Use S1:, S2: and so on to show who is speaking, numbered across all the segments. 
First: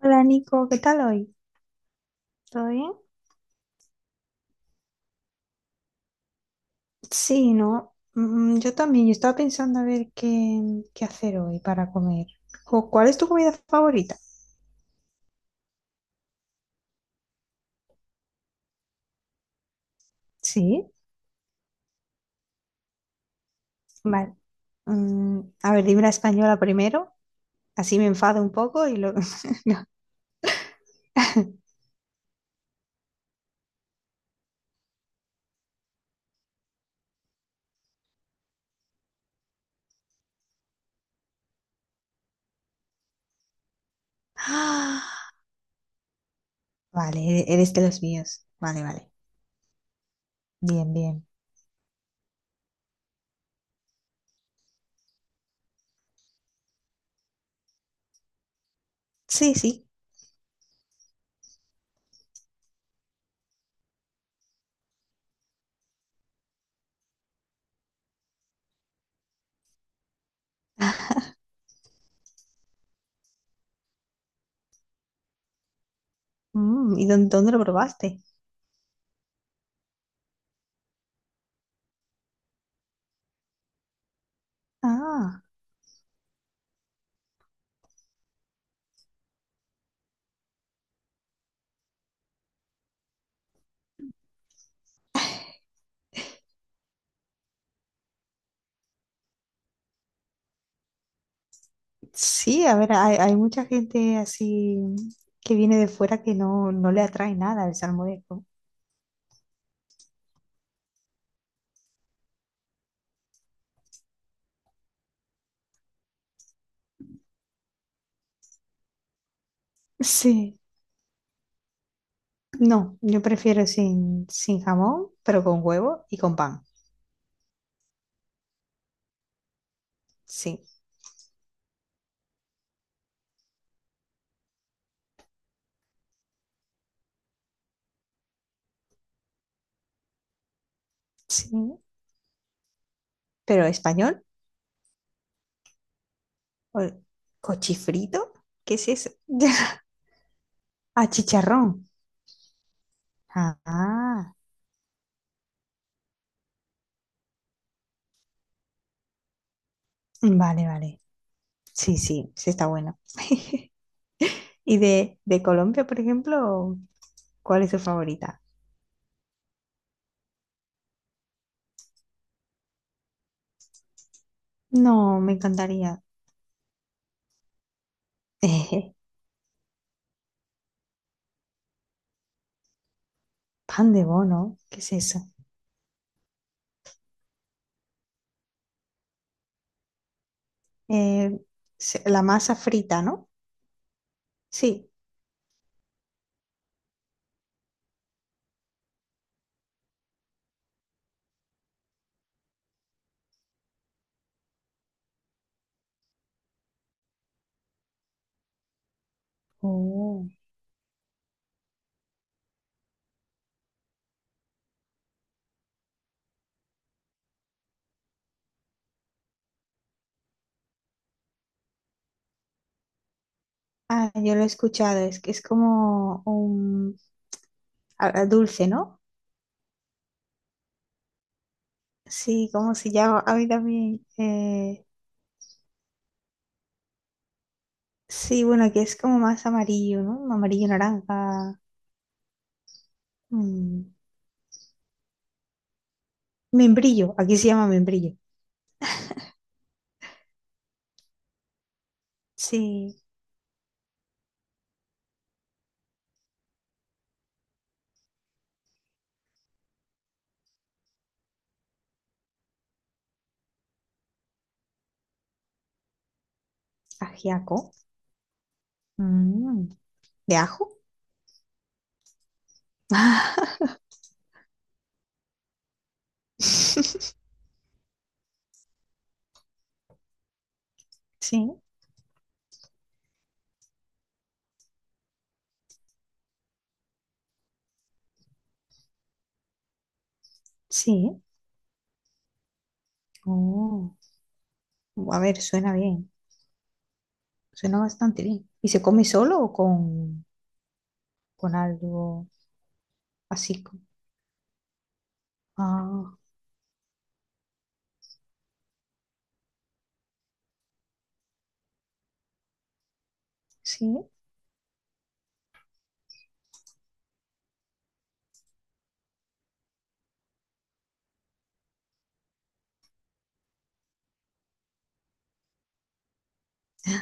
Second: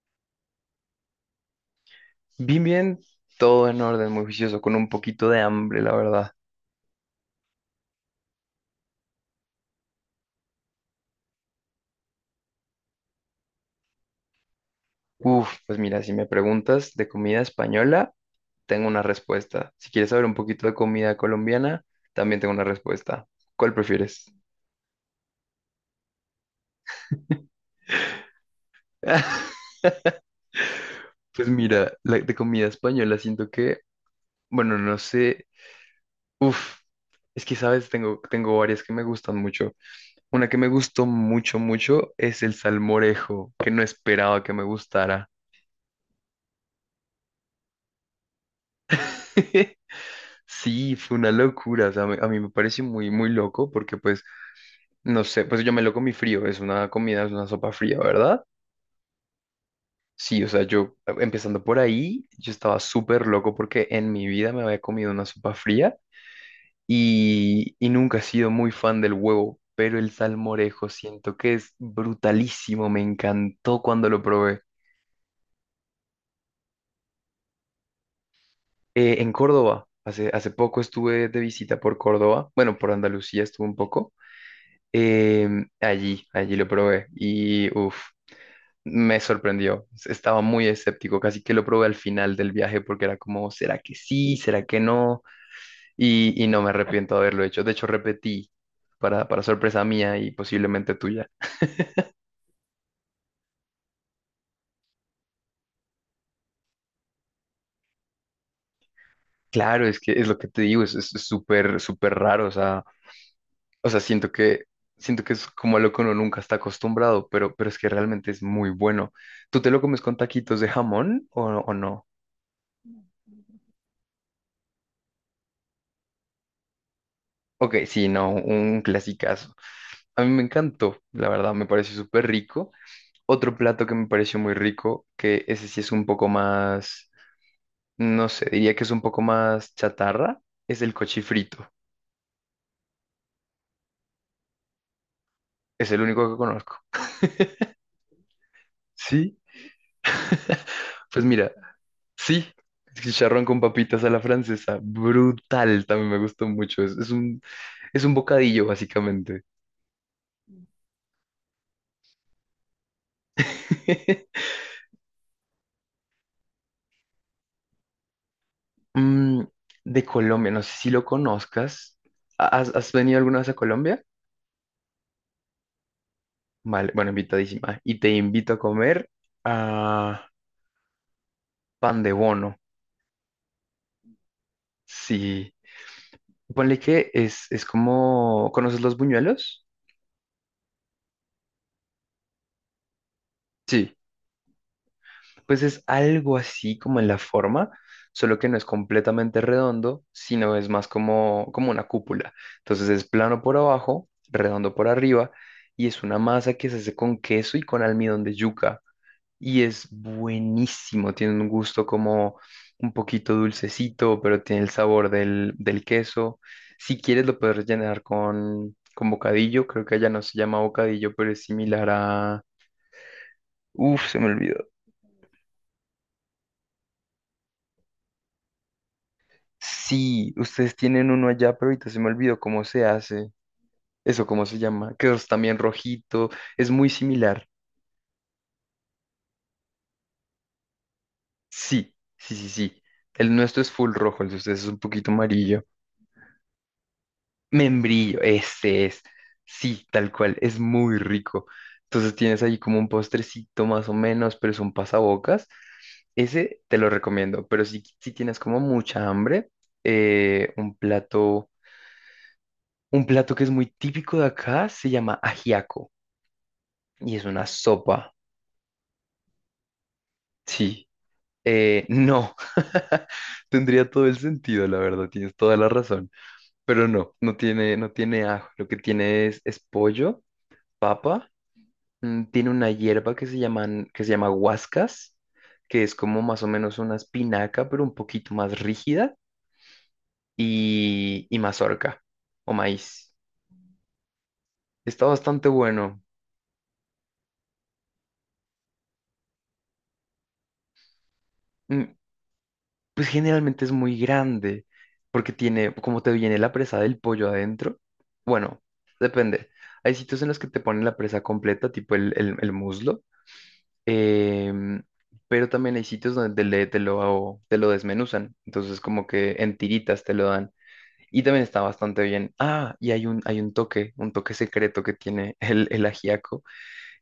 S1: Hola Nico, ¿qué tal hoy?
S2: Bien,
S1: ¿Todo bien?
S2: bien, todo en orden, muy juicioso, con un poquito de hambre, la verdad.
S1: Sí, no, yo también, yo estaba pensando a ver qué hacer hoy para comer. Jo, ¿cuál es tu comida favorita?
S2: Uf, pues mira, si me preguntas de comida española, tengo una respuesta. Si quieres saber un poquito de
S1: Sí,
S2: comida colombiana, también tengo una respuesta. ¿Cuál prefieres?
S1: vale. A ver, dime la española primero, así me enfado un poco y luego no.
S2: Pues mira, la de comida española siento que, bueno, no sé, uf, es que sabes, tengo varias que me gustan mucho. Una que me gustó mucho, mucho es el salmorejo, que no esperaba que me gustara.
S1: Ah, vale, eres de los míos. Vale, vale. Bien,
S2: Sí, fue
S1: bien.
S2: una locura, o sea, a mí me pareció muy, muy loco porque pues, no sé, pues yo me lo comí frío, es una comida, es una sopa fría, ¿verdad?
S1: Sí, sí.
S2: Sí, o sea, yo, empezando por ahí, yo estaba súper loco porque en mi vida me había comido una sopa fría y nunca he sido muy fan del huevo, pero el salmorejo siento que es brutalísimo, me encantó cuando lo probé.
S1: ¿Y dónde lo probaste?
S2: En Córdoba, hace poco estuve de visita por Córdoba, bueno, por Andalucía estuve un poco.
S1: Ah.
S2: Allí lo probé y uff, me sorprendió. Estaba muy escéptico, casi que lo probé al final del viaje porque era como, ¿será que sí? ¿Será que no? Y no me arrepiento de haberlo hecho. De hecho, repetí para sorpresa mía y posiblemente tuya.
S1: Sí, a ver, hay mucha gente así que viene de fuera que no, no le atrae nada el salmorejo.
S2: Claro, es que es lo que te digo, es súper, súper raro. O sea, siento que es como a lo que uno nunca está acostumbrado, pero es que realmente es muy bueno. ¿Tú te lo comes con
S1: Sí,
S2: taquitos de jamón o no?
S1: no, yo prefiero sin jamón, pero con huevo y con pan.
S2: Ok, sí, no, un clasicazo. A mí me
S1: Sí,
S2: encantó, la verdad, me pareció súper rico. Otro plato que me pareció muy rico, que ese sí es un poco más, no sé, diría que es un poco más chatarra, es el cochifrito.
S1: sí. Pero español,
S2: Es el único que conozco.
S1: o- cochifrito, ¿qué es eso?
S2: Sí,
S1: Ah,
S2: pues mira,
S1: chicharrón.
S2: sí, chicharrón con papitas a la
S1: Ah,
S2: francesa, brutal, también me gustó mucho. Es un bocadillo, básicamente.
S1: vale, vale. Sí, sí, sí está bueno. ¿Y de Colombia, por ejemplo, cuál es tu favorita?
S2: Mm, de Colombia, no sé si lo conozcas. ¿Has, has venido alguna vez a Colombia?
S1: No, me encantaría.
S2: Vale, bueno, invitadísima. Y te invito a comer a pan de bono.
S1: Pan de bono, ¿qué es eso?
S2: Sí. Ponle que es como... ¿Conoces los buñuelos?
S1: Eh, la masa frita, ¿no?
S2: Sí.
S1: Sí.
S2: Pues es algo así como en la forma, solo que no es completamente redondo, sino es más como, como una cúpula. Entonces es plano por abajo, redondo por arriba, y es una masa que se hace con queso y con almidón de yuca. Y es
S1: Oh,
S2: buenísimo. Tiene un gusto como un poquito dulcecito, pero tiene el sabor del, del queso. Si quieres, lo puedes rellenar con bocadillo. Creo que allá no se llama bocadillo, pero es similar a... Uf,
S1: ah,
S2: se me
S1: yo lo he
S2: olvidó.
S1: escuchado, es que es como un a dulce, ¿no?
S2: Sí, ustedes tienen uno allá, pero ahorita se me olvidó
S1: Sí,
S2: cómo
S1: ¿como
S2: se
S1: se llama?
S2: hace.
S1: A mí también.
S2: Eso, ¿cómo se llama? Que es también rojito. Es muy similar.
S1: Sí, bueno, que es como más amarillo, ¿no? Amarillo, naranja.
S2: Sí, sí, sí, sí. El nuestro es full
S1: mm,
S2: rojo, el de ustedes es un poquito amarillo.
S1: membrillo, aquí se llama membrillo.
S2: Membrillo, ese es. Sí, tal cual, es muy rico. Entonces tienes ahí como un
S1: Sí,
S2: postrecito más o menos, pero son pasabocas. Ese te lo recomiendo, pero si, si tienes como mucha hambre, eh, un plato, un plato que es muy típico de acá se llama ajiaco y es una
S1: ajiaco.
S2: sopa.
S1: mm, ¿de ajo?
S2: Sí, no, tendría todo el sentido, la verdad, tienes toda la razón, pero no, no tiene, no tiene ajo, lo que tiene es pollo, papa,
S1: Sí,
S2: tiene una hierba que se llaman, que se llama huascas, que es como más o menos una espinaca, pero un poquito más rígida,
S1: sí.
S2: y mazorca o maíz.
S1: Oh,
S2: Está
S1: a ver,
S2: bastante
S1: suena
S2: bueno.
S1: bien. Suena bastante bien. ¿Y se come solo o con
S2: Mm,
S1: algo
S2: pues
S1: así?
S2: generalmente es muy grande, porque tiene, como te
S1: Ah,
S2: viene la presa del pollo adentro, bueno, depende. Hay sitios en los que te ponen la presa completa, tipo el, el muslo,
S1: sí.
S2: em, pero también hay sitios donde te, te lo desmenuzan, entonces como que en tiritas te lo dan. Y también está bastante bien. Ah, y hay un toque secreto que tiene el ajiaco.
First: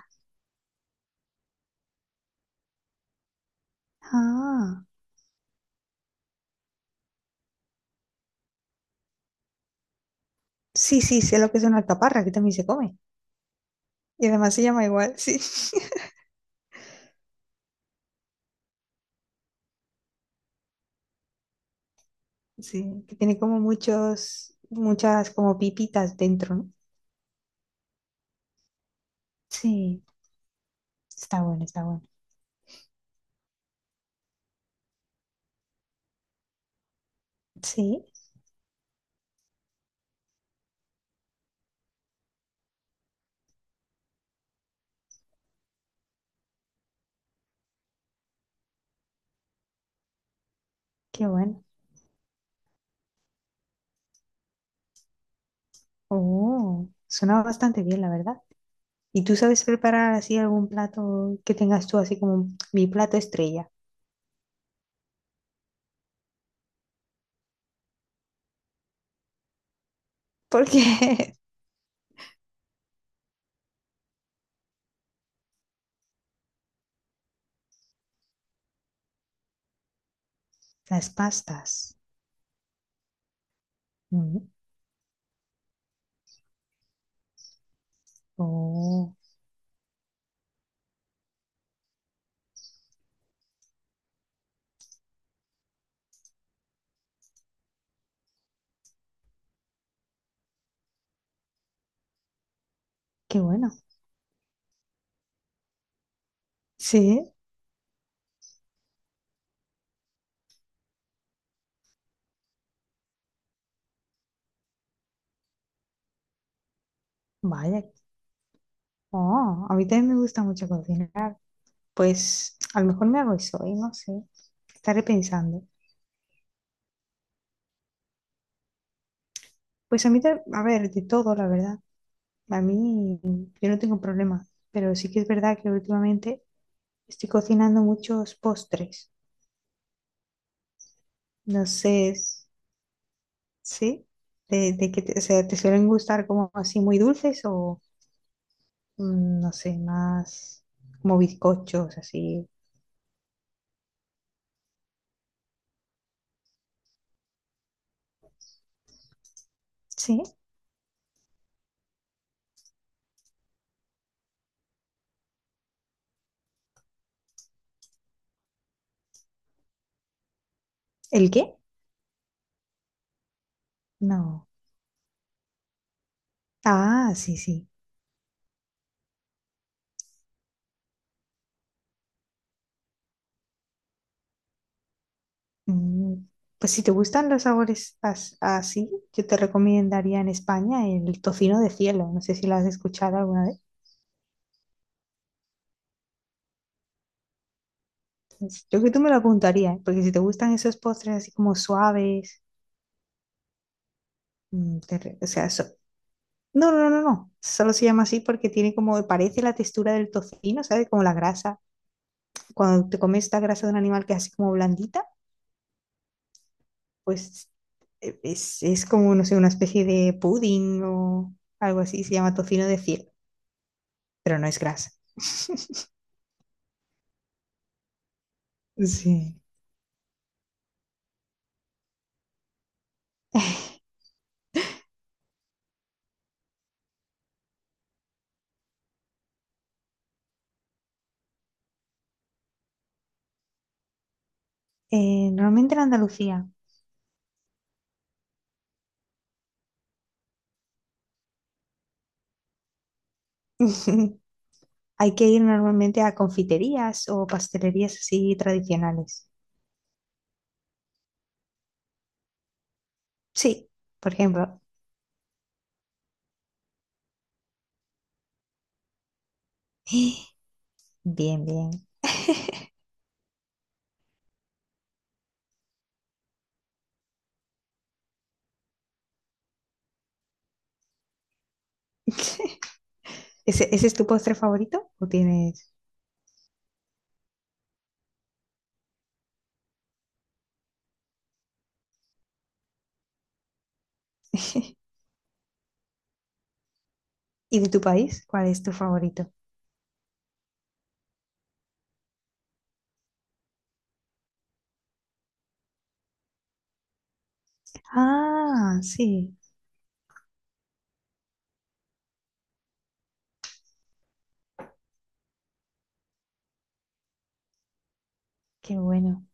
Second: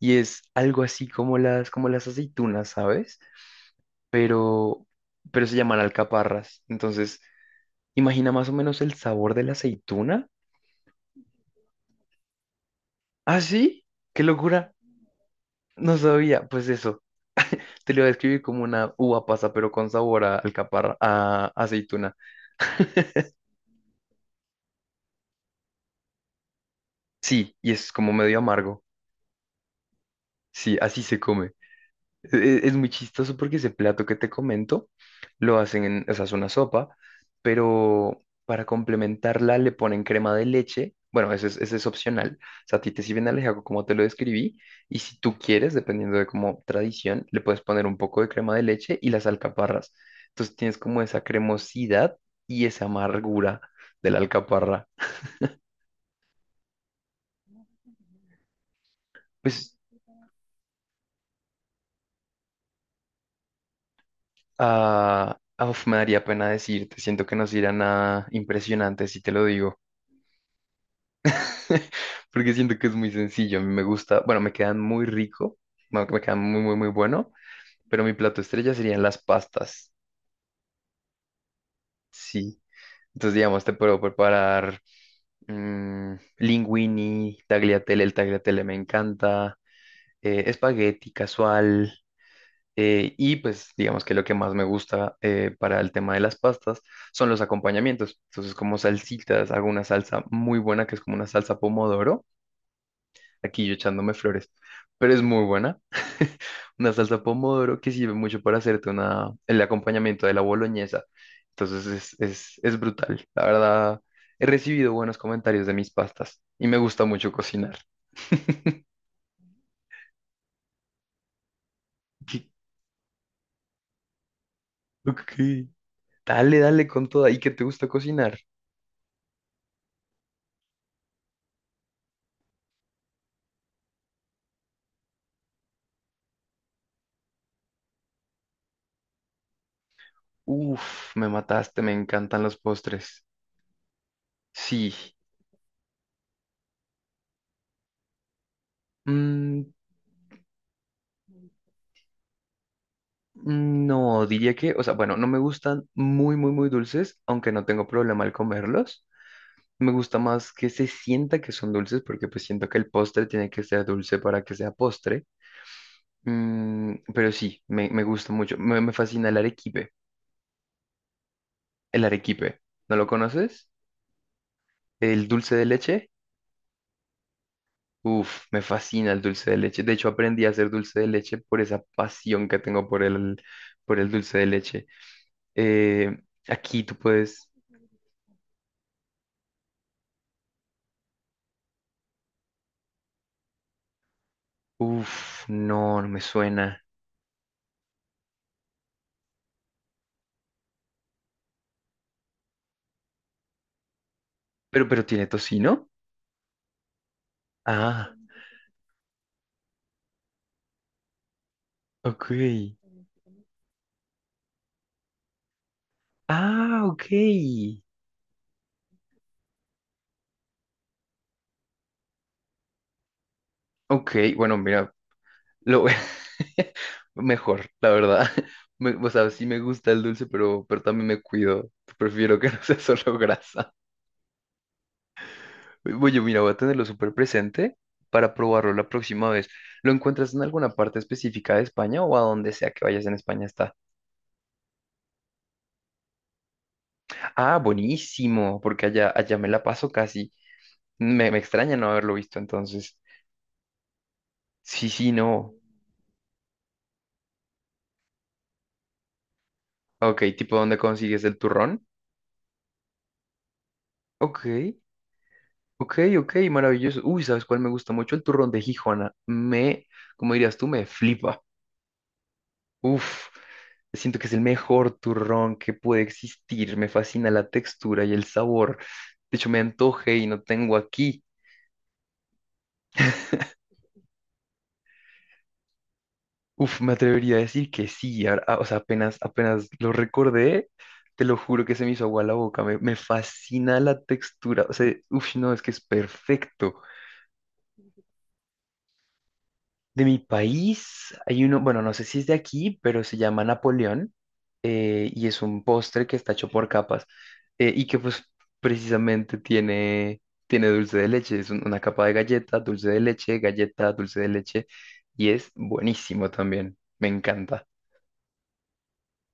S2: Y es algo así como las aceitunas, ¿sabes? Pero,
S1: Ah,
S2: pero se llaman alcaparras. Entonces, imagina más o menos el sabor de la aceituna.
S1: sí, sí, sé lo que es una alcaparra, aquí también se come.
S2: ¿Ah, sí? ¡Qué
S1: Y además se
S2: locura!
S1: llama igual, sí.
S2: No sabía. Pues eso, te lo voy a describir como una uva pasa, pero con sabor a alcaparra, a aceituna.
S1: Sí, que tiene como muchos, muchas como pipitas dentro, ¿no?
S2: Sí, y es como medio amargo.
S1: Sí,
S2: Sí, así se
S1: está
S2: come.
S1: bueno, está bueno.
S2: Es muy chistoso porque ese plato que te comento lo hacen en, o sea, es una sopa,
S1: Sí,
S2: pero para complementarla le ponen crema de leche. Bueno, ese es opcional. O sea, a ti te sirven alejaco como te lo describí. Y si tú quieres, dependiendo de como tradición, le puedes poner un poco de crema de leche y las alcaparras. Entonces tienes como esa
S1: qué bueno.
S2: cremosidad y esa amargura de la alcaparra.
S1: Oh, suena bastante bien, la verdad. ¿Y tú sabes
S2: Pues,
S1: preparar así algún plato que tengas tú así como mi plato estrella?
S2: ah, ah, me daría pena decirte. Siento que no será nada impresionante si te lo digo.
S1: Porque
S2: Porque siento que es muy sencillo. A mí me gusta, bueno, me quedan muy rico, me quedan muy, muy, muy bueno, pero mi plato estrella serían las pastas,
S1: las pastas.
S2: sí. Entonces, digamos, te puedo
S1: Mm.
S2: preparar, linguini, tagliatelle, el tagliatelle me
S1: Oh,
S2: encanta, espagueti casual, y pues digamos que lo que más me gusta, para el tema de las pastas son los acompañamientos. Entonces, como salsitas, hago una salsa muy buena que es como una salsa pomodoro,
S1: qué
S2: aquí
S1: bueno.
S2: yo echándome flores, pero es muy buena. Una salsa
S1: Sí,
S2: pomodoro que sirve mucho para hacerte una, el acompañamiento de la boloñesa. Entonces es brutal. La verdad, he recibido buenos comentarios de mis pastas y me gusta mucho cocinar.
S1: vaya. Oh, a mí también me gusta mucho cocinar.
S2: ¿Qué?
S1: Pues a lo mejor me hago eso hoy, no sé. Estaré
S2: Ok.
S1: pensando.
S2: Dale, dale con toda. ¿Y qué te gusta cocinar?
S1: Pues a mí, a ver, de todo, la verdad. A mí, yo no tengo problema. Pero sí que es verdad que últimamente estoy cocinando muchos postres.
S2: Uf, me
S1: No
S2: mataste, me
S1: sé,
S2: encantan los postres.
S1: ¿sí? De
S2: Sí.
S1: que te, o sea, ¿te suelen gustar como así muy dulces o, no
S2: Mm,
S1: sé, más como bizcochos, así?
S2: no, diría que, o sea, bueno, no me gustan muy, muy, muy dulces, aunque no tengo problema al comerlos. Me gusta
S1: ¿Sí?
S2: más que se sienta que son dulces porque pues siento que el postre tiene que ser dulce para que sea postre. Pero sí, me gusta mucho. Me fascina el arequipe.
S1: ¿El qué?
S2: El arequipe. ¿No lo conoces?
S1: No.
S2: El dulce de leche.
S1: Ah, sí, sí.
S2: Uf, me fascina el dulce de leche. De hecho, aprendí a hacer dulce de leche por esa pasión que tengo por el dulce de leche.
S1: Mm,
S2: Eh,
S1: Pues si
S2: aquí
S1: te
S2: tú
S1: gustan los
S2: puedes...
S1: sabores así, yo te recomendaría en España el tocino de cielo. No sé si lo has escuchado alguna vez.
S2: Uf, no, no me suena.
S1: Pues, yo creo que tú me lo apuntarías, ¿eh? Porque si te gustan esos postres así como suaves,
S2: Pero tiene
S1: o sea,
S2: tocino.
S1: no, no, no, no. Solo se llama
S2: Ah,
S1: así porque tiene como, parece la textura del tocino, ¿sabes? Como la grasa.
S2: ok.
S1: Cuando te comes esta grasa de un animal que es así como blandita,
S2: Ah, ok.
S1: pues es como, no sé, una especie de pudding o algo así, se llama tocino de cielo.
S2: Ok,
S1: Pero no
S2: bueno,
S1: es grasa.
S2: mira, lo voy- mejor, la verdad. O sea,
S1: Sí.
S2: sí me gusta el dulce, pero también me cuido. Prefiero que no sea solo grasa. Oye, mira, voy a tenerlo súper presente para probarlo la próxima vez. ¿Lo encuentras en alguna parte específica de España o a donde sea que vayas en España está?
S1: Normalmente en Andalucía
S2: Ah, buenísimo, porque allá, allá me la paso casi. Me extraña no haberlo visto entonces. Sí, sí,
S1: hay que ir
S2: no.
S1: normalmente a confiterías o pastelerías así tradicionales.
S2: Ok, tipo, ¿dónde consigues el turrón?
S1: Sí, por
S2: Ok.
S1: ejemplo.
S2: Ok, ok, maravilloso. Uy, ¿sabes cuál me gusta mucho? El turrón de Gijona. Me, como dirías tú, me flipa.
S1: Bien, bien.
S2: Uf, siento que es el mejor turrón que puede existir. Me fascina la textura y el sabor. De hecho, me antoje y no tengo aquí.
S1: ¿Ese es tu postre favorito o tienes?
S2: Uf, me atrevería a decir que sí. O sea, apenas, apenas lo recordé, te lo juro que se me hizo agua la boca. Me fascina la textura. O sea, uf, no, es que es perfecto.
S1: ¿Y de tu país? ¿Cuál es tu favorito?
S2: De mi país hay uno, bueno, no sé si es de aquí, pero se llama Napoleón, y es un postre que está hecho por capas, y que pues
S1: Ah, sí,
S2: precisamente tiene, tiene dulce de leche. Es un- una capa de galleta, dulce de leche, galleta, dulce de leche y es buenísimo también. Me encanta.
S1: qué bueno.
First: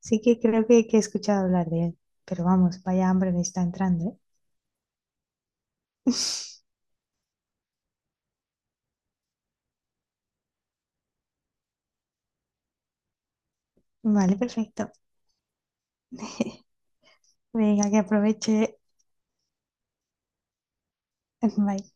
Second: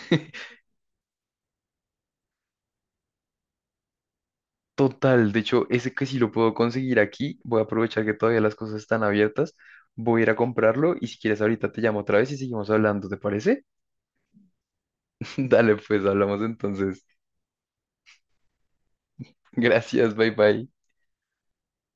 S1: Sí que creo que he escuchado hablar de él, pero vamos, vaya hambre me está entrando, ¿eh?
S2: Total, de hecho, ese que si lo puedo conseguir aquí, voy a aprovechar que todavía las cosas están abiertas. Voy a ir a comprarlo y si quieres ahorita te llamo otra vez y seguimos hablando, ¿te parece?
S1: Vale, perfecto.
S2: Dale, pues hablamos entonces.
S1: Venga, que aproveche.
S2: Gracias, bye bye.
S1: Bye.